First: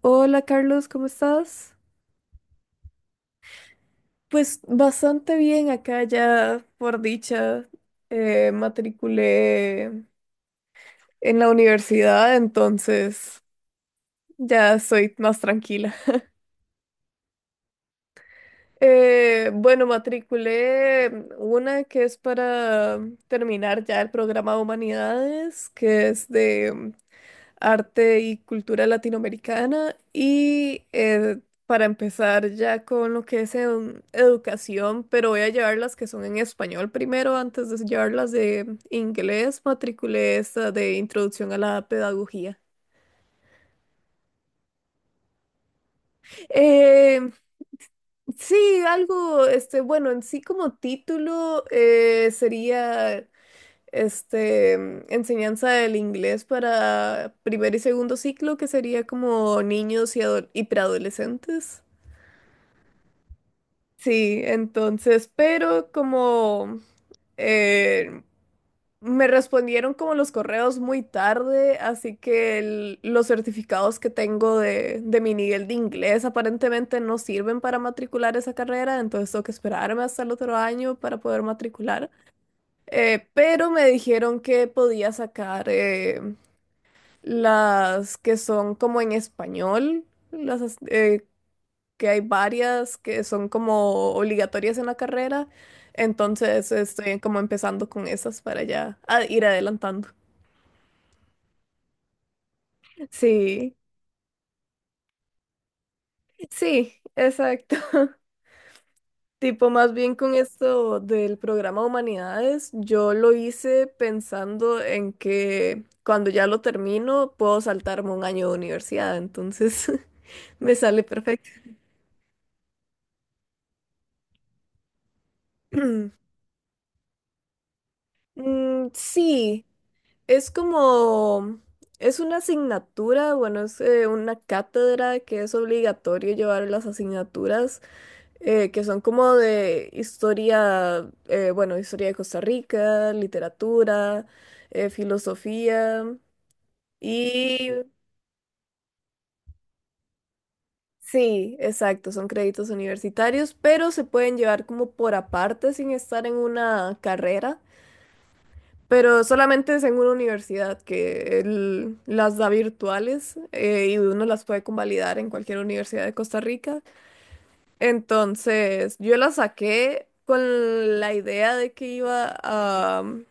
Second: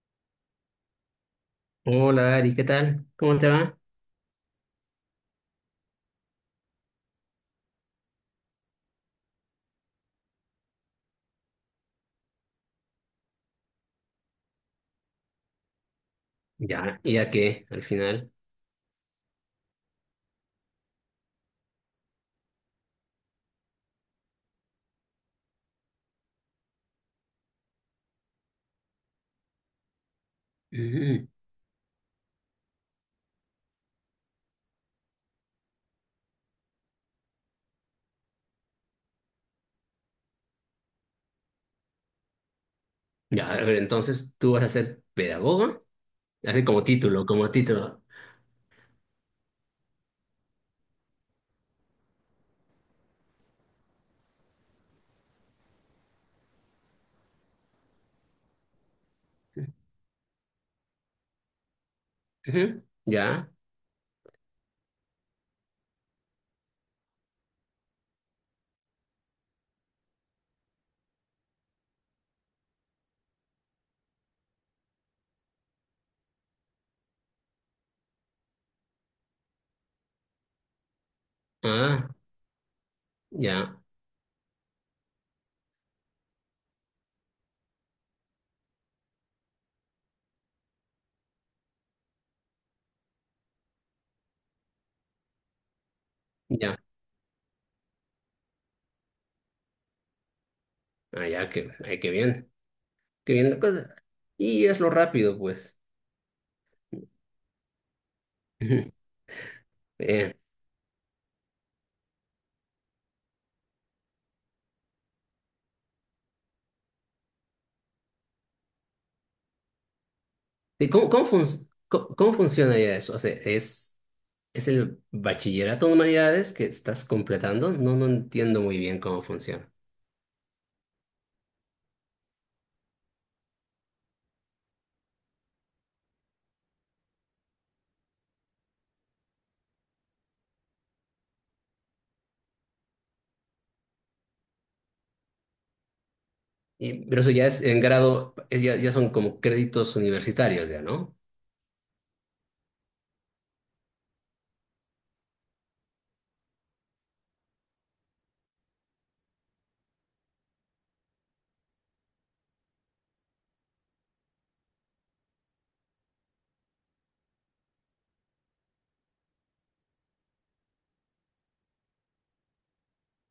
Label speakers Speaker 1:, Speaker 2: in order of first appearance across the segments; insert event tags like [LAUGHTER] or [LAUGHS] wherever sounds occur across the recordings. Speaker 1: Hola Carlos, ¿cómo estás?
Speaker 2: Hola Ari, ¿qué tal? ¿Cómo te va?
Speaker 1: Pues bastante bien acá ya, por dicha, matriculé en la universidad, entonces ya soy más tranquila.
Speaker 2: Ya, ¿y a qué al final?
Speaker 1: Bueno, matriculé una que es para terminar ya el programa de humanidades, que es de arte y cultura latinoamericana y
Speaker 2: Ujú.
Speaker 1: eh, para empezar ya con lo que es educación, pero voy a llevar las que son en español primero antes de llevar las de inglés. Matriculé esta de introducción a la pedagogía.
Speaker 2: Ya, a ver, entonces tú vas a ser pedagoga, así como título,
Speaker 1: Eh,
Speaker 2: como título.
Speaker 1: sí, algo, este, bueno, en sí como título sería este, enseñanza del inglés para primer y segundo ciclo, que sería como niños y y preadolescentes.
Speaker 2: Ujú. Ya,
Speaker 1: Sí, entonces, pero como eh, me respondieron como los correos muy tarde, así que los certificados que tengo de mi nivel de inglés aparentemente no sirven para matricular esa carrera, entonces tengo que esperarme hasta el otro año para poder
Speaker 2: ah,
Speaker 1: matricular. Pero
Speaker 2: ya,
Speaker 1: me dijeron que podía sacar las que son como en español, que hay varias que son como obligatorias en la carrera. Entonces
Speaker 2: ya,
Speaker 1: estoy como empezando con esas para ya ir adelantando.
Speaker 2: ah, ya, que, ay, qué bien la
Speaker 1: Sí,
Speaker 2: cosa. Y hazlo rápido, pues.
Speaker 1: sí, exacto. [LAUGHS]
Speaker 2: Ujú.
Speaker 1: Tipo, más
Speaker 2: [LAUGHS]
Speaker 1: bien con
Speaker 2: Bien.
Speaker 1: esto del programa Humanidades, yo lo hice pensando en que cuando ya lo termino puedo saltarme un año de universidad, entonces [LAUGHS] me
Speaker 2: ¿Y
Speaker 1: sale
Speaker 2: cómo, cómo,
Speaker 1: perfecto.
Speaker 2: cómo- cómo funciona ya eso? O sea, es el bachillerato de
Speaker 1: [CLEARS THROAT]
Speaker 2: humanidades que estás completando? No, no entiendo muy
Speaker 1: Mm,
Speaker 2: bien cómo
Speaker 1: sí.
Speaker 2: funciona.
Speaker 1: Es como, es una asignatura, bueno, es una cátedra que es obligatorio llevar las asignaturas que son como de historia, bueno, historia de Costa Rica, literatura, filosofía
Speaker 2: Y, pero eso ya es
Speaker 1: y
Speaker 2: en grado, es ya, ya son como créditos universitarios ya, ¿no?
Speaker 1: sí, exacto, son créditos universitarios, pero se pueden llevar como por aparte sin estar en una carrera. Pero solamente es en una universidad que él las da virtuales y uno las puede convalidar en cualquier universidad de Costa Rica. Entonces, yo la saqué con la idea de que iba a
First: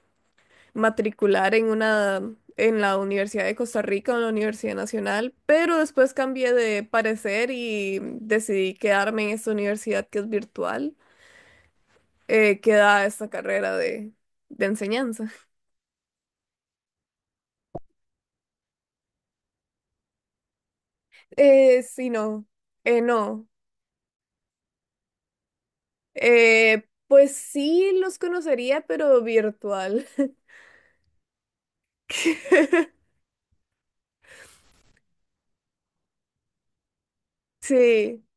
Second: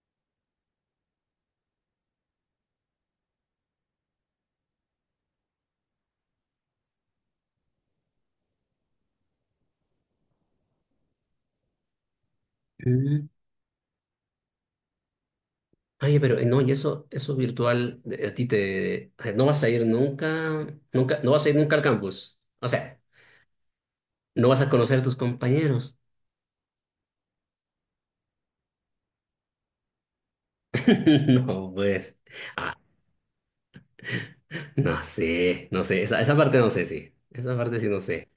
Speaker 1: matricular en una en la Universidad de Costa Rica o en la Universidad Nacional, pero después cambié de parecer y decidí quedarme en esta universidad que es virtual, que da
Speaker 2: Mm.
Speaker 1: esta carrera de enseñanza.
Speaker 2: Oye, pero no, y eso virtual, a ti te, o sea, no vas a ir nunca, nunca, no vas a ir nunca al
Speaker 1: Sí,
Speaker 2: campus.
Speaker 1: no.
Speaker 2: O sea,
Speaker 1: Eh, no,
Speaker 2: no vas a conocer a tus compañeros.
Speaker 1: Eh, Pues sí los conocería, pero virtual.
Speaker 2: [LAUGHS] No, pues, ah,
Speaker 1: [LAUGHS]
Speaker 2: no sé, no sé, esa parte no sé, sí, esa parte sí no
Speaker 1: Sí,
Speaker 2: sé.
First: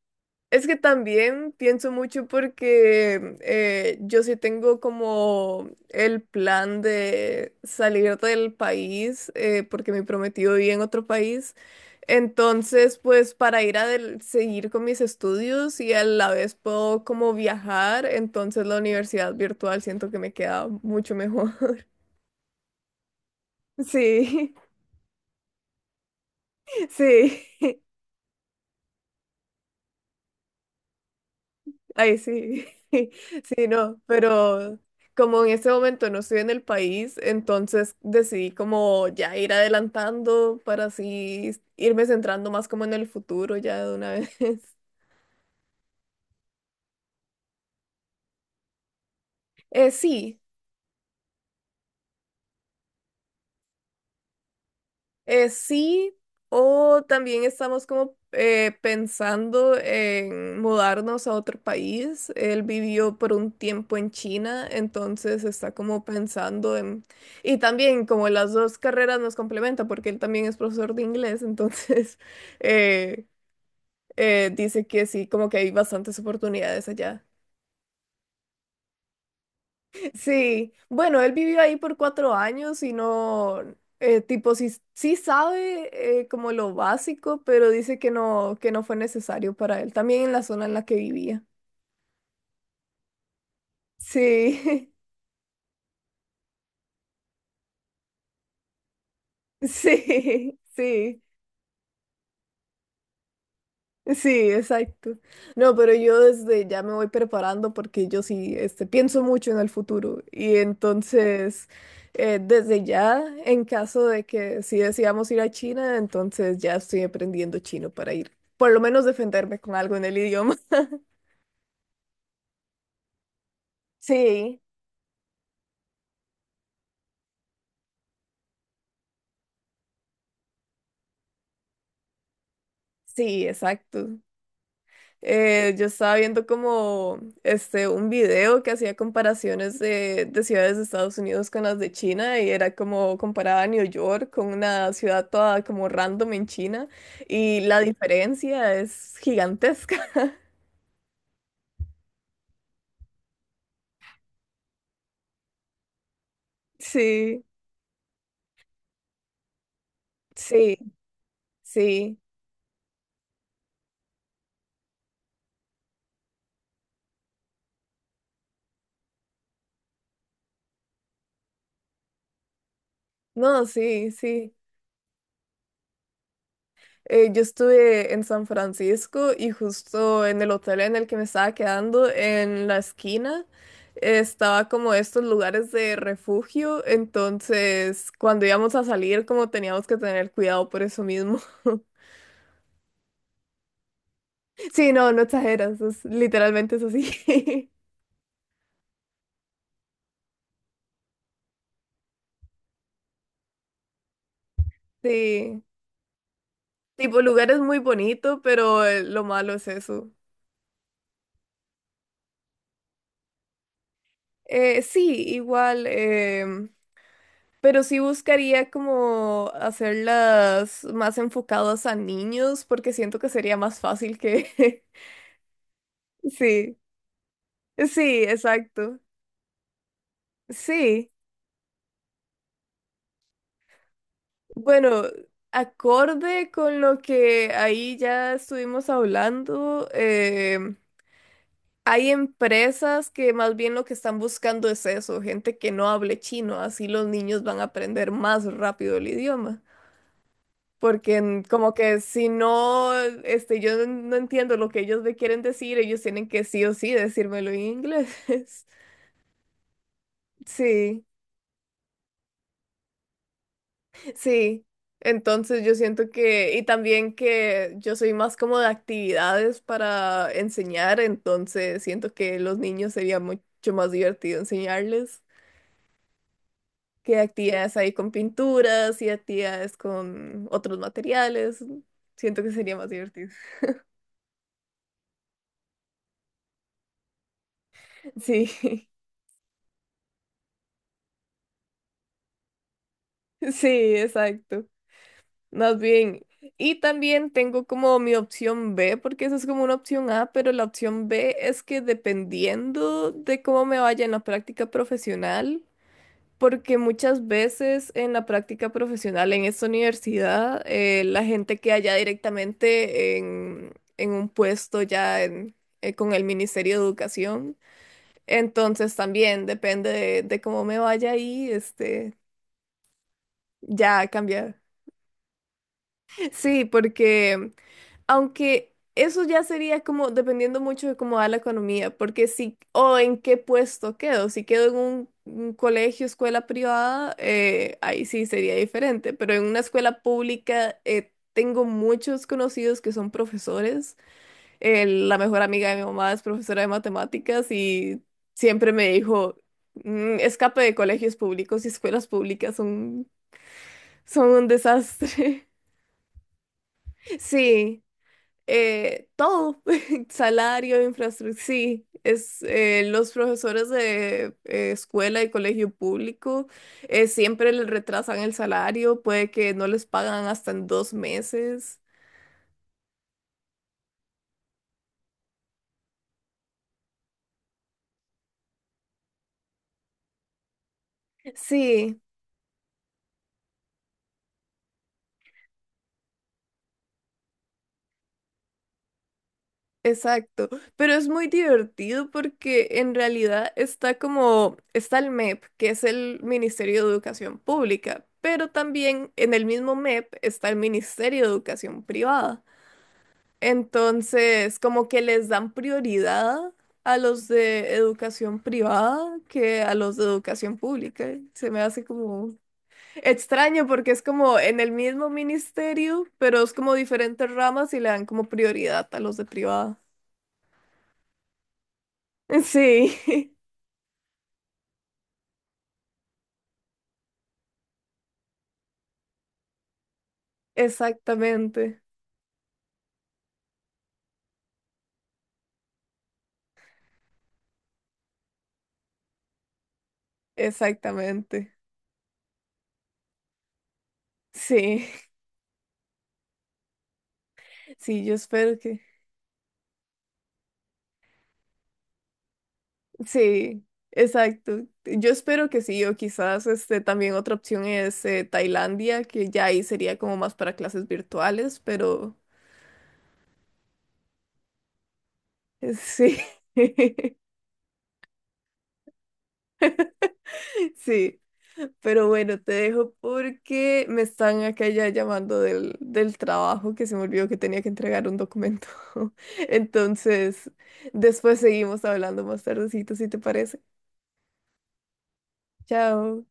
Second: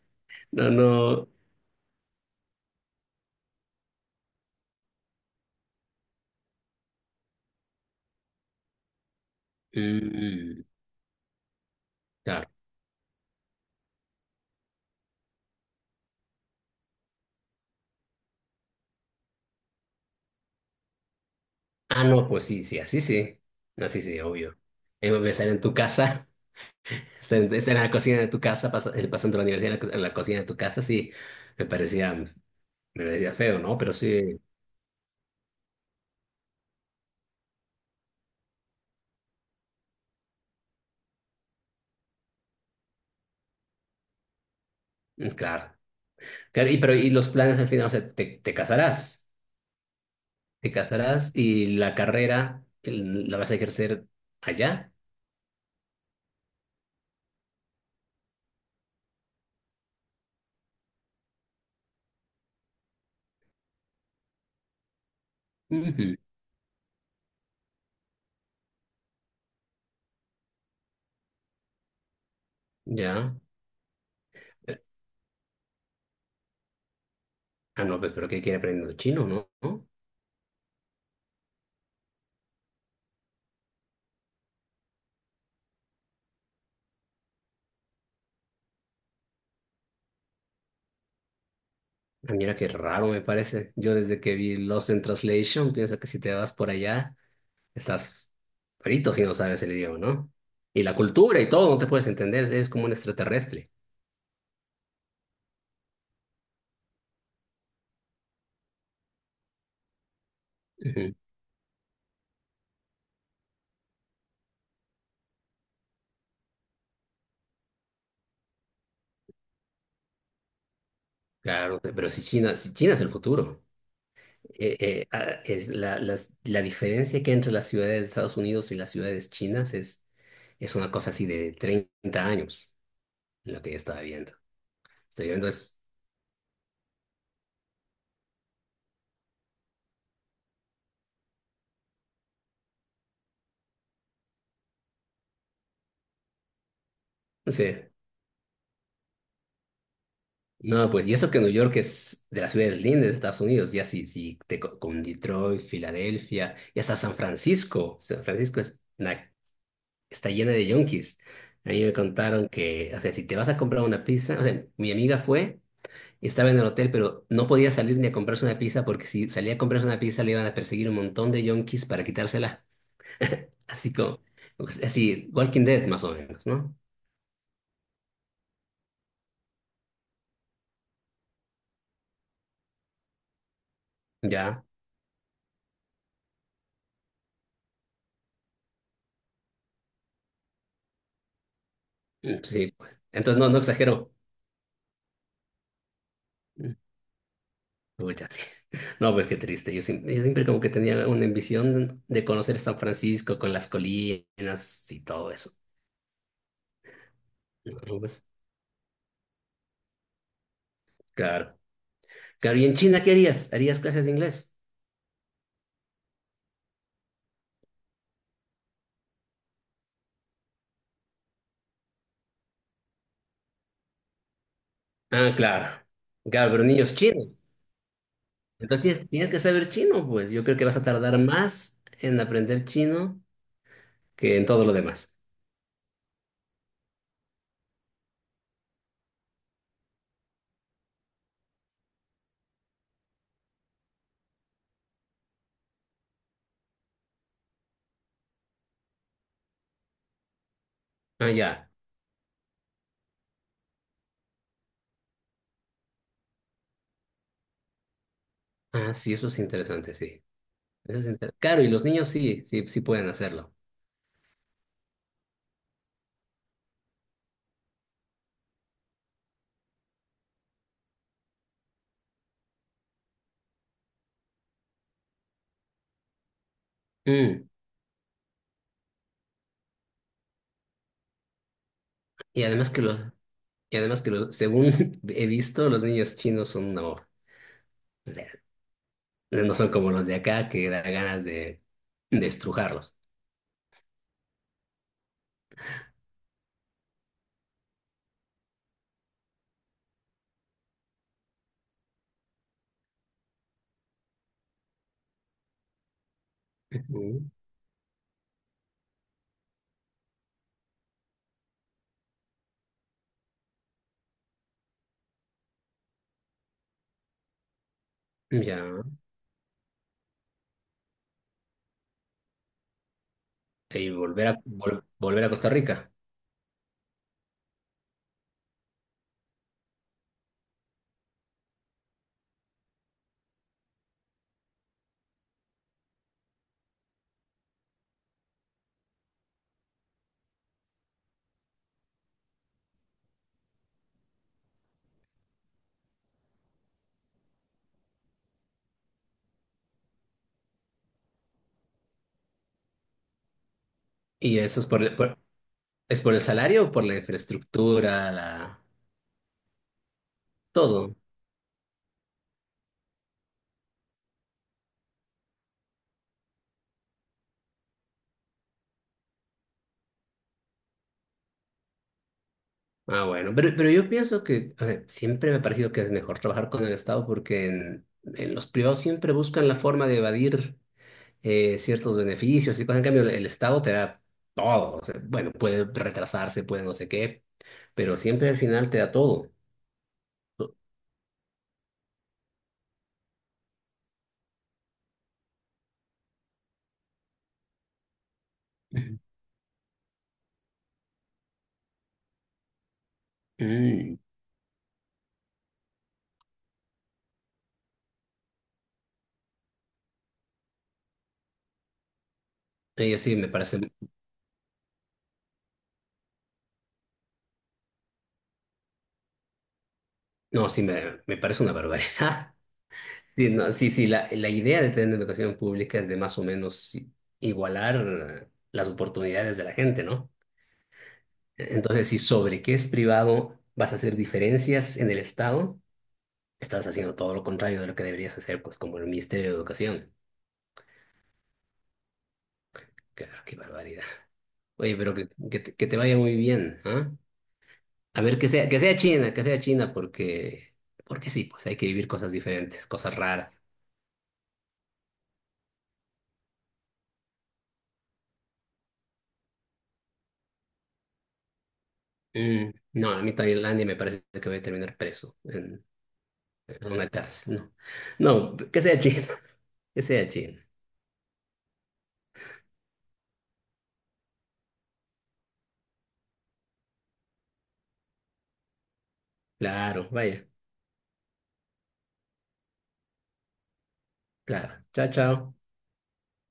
Speaker 1: es
Speaker 2: No,
Speaker 1: que
Speaker 2: no,
Speaker 1: también pienso mucho porque yo sí tengo como el plan de salir del país porque mi prometido
Speaker 2: mm,
Speaker 1: vive en otro país.
Speaker 2: claro.
Speaker 1: Entonces, pues para ir a seguir con mis estudios y a la vez puedo como viajar, entonces la universidad virtual siento que me queda mucho mejor. [LAUGHS]
Speaker 2: Ah, no, pues sí, sí, así sí, así sí,
Speaker 1: Sí,
Speaker 2: obvio. Voy a estar en tu casa.
Speaker 1: [LAUGHS]
Speaker 2: Está
Speaker 1: sí.
Speaker 2: en, está en la cocina de tu casa, pasando la universidad en la, en la cocina de tu casa, sí,
Speaker 1: Ay,
Speaker 2: me
Speaker 1: sí, [LAUGHS]
Speaker 2: parecía feo,
Speaker 1: sí,
Speaker 2: ¿no? Pero
Speaker 1: no,
Speaker 2: sí,
Speaker 1: pero como en ese momento no estoy en el país, entonces decidí como ya ir adelantando para así irme centrando más como en el futuro ya de una vez. [LAUGHS]
Speaker 2: mm, claro. Claro, y, pero, y los planes al final, o sea, te,
Speaker 1: Sí,
Speaker 2: te casarás y la carrera la vas a ejercer allá.
Speaker 1: Sí, o también estamos como pensando en mudarnos a otro país. Él vivió por un tiempo en China, entonces está como
Speaker 2: Ujú.
Speaker 1: pensando en... Y también como las dos carreras nos complementan, porque él también es profesor de inglés, entonces [LAUGHS] eh,
Speaker 2: Ya. Eh,
Speaker 1: dice que sí, como que hay bastantes oportunidades allá.
Speaker 2: ah, no, pues, pero ¿qué quiere aprender chino, no? ¿No?
Speaker 1: Sí, bueno, él vivió ahí por 4 años y no, tipo, sí, sí sabe como lo básico, pero dice que no fue necesario para él, también en la zona en la que vivía.
Speaker 2: Ah, mira qué raro me parece. Yo desde que vi
Speaker 1: Sí,
Speaker 2: Lost in Translation, pienso que si te vas por allá. Estás frito si no sabes
Speaker 1: [LAUGHS]
Speaker 2: el idioma, ¿no?
Speaker 1: sí,
Speaker 2: Y la
Speaker 1: sí.
Speaker 2: cultura y todo, no te puedes entender, eres como un extraterrestre.
Speaker 1: Sí, exacto. No, pero yo desde ya me voy preparando porque yo sí, este, pienso mucho en el futuro y
Speaker 2: Ujú.
Speaker 1: entonces desde ya, en caso de que si decidamos ir a China, entonces ya estoy aprendiendo chino para ir, por lo menos defenderme con algo en el idioma. [LAUGHS]
Speaker 2: Claro, pero si China, si China es el futuro,
Speaker 1: Sí,
Speaker 2: Es la, la diferencia que hay entre las ciudades de Estados Unidos y las ciudades chinas es una cosa así de 30 años,
Speaker 1: sí,
Speaker 2: lo que yo estaba
Speaker 1: exacto.
Speaker 2: viendo. Estoy viendo es,
Speaker 1: Yo estaba viendo como este un video que hacía comparaciones de ciudades de Estados Unidos con las de China y era como comparaba a New York con una ciudad toda como random en China
Speaker 2: no
Speaker 1: y la
Speaker 2: sé,
Speaker 1: diferencia es gigantesca. [LAUGHS]
Speaker 2: no, pues, y eso que New York es de las ciudades lindas de Estados Unidos, ya si, si con Detroit, Filadelfia, y hasta San
Speaker 1: Sí,
Speaker 2: Francisco, San Francisco es una, está llena de
Speaker 1: sí,
Speaker 2: yonkis. A mí me
Speaker 1: sí.
Speaker 2: contaron que, o sea, si te vas a comprar una pizza, o sea, mi amiga fue, estaba en el hotel, pero no podía salir ni a comprarse una pizza porque si salía a comprarse una pizza le iban a perseguir un montón de yonkis para quitársela.
Speaker 1: No,
Speaker 2: Así
Speaker 1: sí,
Speaker 2: como,
Speaker 1: sí.
Speaker 2: pues, así, Walking Dead más o menos, ¿no?
Speaker 1: Yo estuve en San Francisco y justo en el hotel en el que me estaba quedando, en la esquina,
Speaker 2: Ya,
Speaker 1: estaba como estos lugares de refugio, entonces cuando íbamos a salir como teníamos que tener cuidado por eso mismo. [LAUGHS]
Speaker 2: mm, sí, pues. Entonces, no, no exagero.
Speaker 1: Sí, no, no exageras, es
Speaker 2: Mm,
Speaker 1: literalmente es así. [LAUGHS]
Speaker 2: pucha, sí. [LAUGHS] No, pues qué triste. Yo siempre como que tenía una ambición de conocer San Francisco con las colinas y todo eso.
Speaker 1: Sí, tipo lugar es muy
Speaker 2: No, pues,
Speaker 1: bonito, pero lo malo es eso.
Speaker 2: claro. Claro, ¿y en China qué harías? ¿Harías clases de inglés?
Speaker 1: Sí, igual. Pero sí buscaría como hacerlas más enfocadas a niños porque siento que sería más fácil que... [LAUGHS]
Speaker 2: Ah, claro. Claro, pero
Speaker 1: Sí,
Speaker 2: niños chinos.
Speaker 1: sí,
Speaker 2: Entonces
Speaker 1: exacto.
Speaker 2: tienes, tienes que saber chino, pues. Yo creo que vas a
Speaker 1: Sí.
Speaker 2: tardar más en aprender chino que en todo lo
Speaker 1: Bueno,
Speaker 2: demás.
Speaker 1: acorde con lo que ahí ya estuvimos hablando, hay empresas que más bien lo que están buscando es eso, gente que no hable chino, así los niños van a aprender más rápido el idioma. Porque
Speaker 2: Ah, ya.
Speaker 1: como que si no, este, yo no entiendo lo que ellos me quieren decir, ellos tienen que sí o sí decírmelo en inglés. [LAUGHS]
Speaker 2: Ah, sí, eso es interesante, sí.
Speaker 1: Sí,
Speaker 2: Claro, y los niños sí, sí, sí pueden hacerlo.
Speaker 1: sí. Entonces yo siento que, y también que yo soy más como de actividades para enseñar, entonces siento que los niños sería mucho más divertido enseñarles que
Speaker 2: Mm,
Speaker 1: actividades ahí con pinturas y actividades con otros materiales. Siento
Speaker 2: y
Speaker 1: que
Speaker 2: además
Speaker 1: sería
Speaker 2: que
Speaker 1: más
Speaker 2: lo,
Speaker 1: divertido.
Speaker 2: y además que lo, según [LAUGHS] he visto, los niños chinos son un amor. O sea,
Speaker 1: [LAUGHS] Sí,
Speaker 2: no son como los de acá que da ganas de estrujarlos.
Speaker 1: [LAUGHS] sí, exacto. Más bien. Y también tengo como mi opción B, porque esa es como una opción A, pero la opción B es que dependiendo de cómo me vaya en la práctica profesional, porque
Speaker 2: Ujú.
Speaker 1: muchas veces en la práctica profesional en esta universidad, la gente queda ya directamente en un puesto ya con el Ministerio de Educación.
Speaker 2: Ya.
Speaker 1: Entonces también depende de cómo me vaya ahí, este,
Speaker 2: Y
Speaker 1: ya
Speaker 2: volver a,
Speaker 1: cambia.
Speaker 2: volver a Costa Rica.
Speaker 1: Sí, porque... Aunque eso ya sería como dependiendo mucho de cómo va la economía, porque si, o en qué puesto quedo, si quedo en un colegio, escuela privada, ahí sí sería diferente, pero en una escuela pública tengo muchos conocidos que son profesores. La mejor amiga de mi mamá es profesora de matemáticas y siempre me dijo, "Mm, escape de colegios públicos y escuelas públicas son, son
Speaker 2: ¿Y
Speaker 1: un
Speaker 2: eso es por,
Speaker 1: desastre".
Speaker 2: es por el salario o por la
Speaker 1: [LAUGHS] Sí.
Speaker 2: infraestructura, la,
Speaker 1: Todo, [LAUGHS] salario,
Speaker 2: todo?
Speaker 1: infraestructura, sí, es, los profesores de escuela y colegio público siempre les retrasan el salario, puede que no les pagan hasta en 2 meses.
Speaker 2: Ah, bueno, pero yo pienso que, a ver, siempre me ha parecido que es mejor trabajar con el Estado porque en los privados siempre buscan la forma de evadir ciertos
Speaker 1: Sí,
Speaker 2: beneficios y cosas. En cambio, el Estado te da todo. O sea, bueno, puede retrasarse, puede no sé qué, pero siempre al final te da todo.
Speaker 1: exacto, pero es muy divertido porque en realidad está como, está el MEP, que es el Ministerio de Educación Pública, pero también en el mismo MEP está el Ministerio de Educación Privada.
Speaker 2: Mm.
Speaker 1: Entonces, como que les dan prioridad a los de educación privada que a los de educación pública. Se me hace como
Speaker 2: Y así me parece,
Speaker 1: extraño porque es como en el mismo ministerio, pero es como diferentes ramas y le dan como prioridad a los de privada.
Speaker 2: no, sí me parece una barbaridad. [LAUGHS]
Speaker 1: Sí,
Speaker 2: Sí, no, sí, sí, la idea de tener educación pública es de más o menos igualar las oportunidades de la gente, ¿no?
Speaker 1: [LAUGHS] exactamente,
Speaker 2: Entonces, si sobre qué es privado vas a hacer diferencias en el Estado, estás haciendo todo lo contrario de lo que deberías hacer, pues como el Ministerio de Educación.
Speaker 1: exactamente.
Speaker 2: Claro, qué barbaridad. Oye,
Speaker 1: Sí,
Speaker 2: pero que te vaya muy bien, ¿ah? A
Speaker 1: sí, yo
Speaker 2: ver,
Speaker 1: espero que...
Speaker 2: Que sea China, porque, porque sí, pues hay que vivir cosas diferentes, cosas raras.
Speaker 1: Sí, exacto. Yo espero que sí, o quizás este también otra opción es Tailandia, que ya ahí sería como más para clases virtuales, pero
Speaker 2: Mm, no, a mí Tailandia me parece que voy a terminar preso.
Speaker 1: sí.
Speaker 2: Una
Speaker 1: [LAUGHS]
Speaker 2: cárcel, no. No, que sea China, [LAUGHS] que sea China.
Speaker 1: Sí, pero bueno, te dejo porque me están acá ya llamando del, del trabajo que se me olvidó que tenía que entregar un documento. [LAUGHS]
Speaker 2: Claro, vaya,
Speaker 1: Entonces, después seguimos hablando más tardecito, si te parece.
Speaker 2: claro. Chao, chao.
Speaker 1: Chao.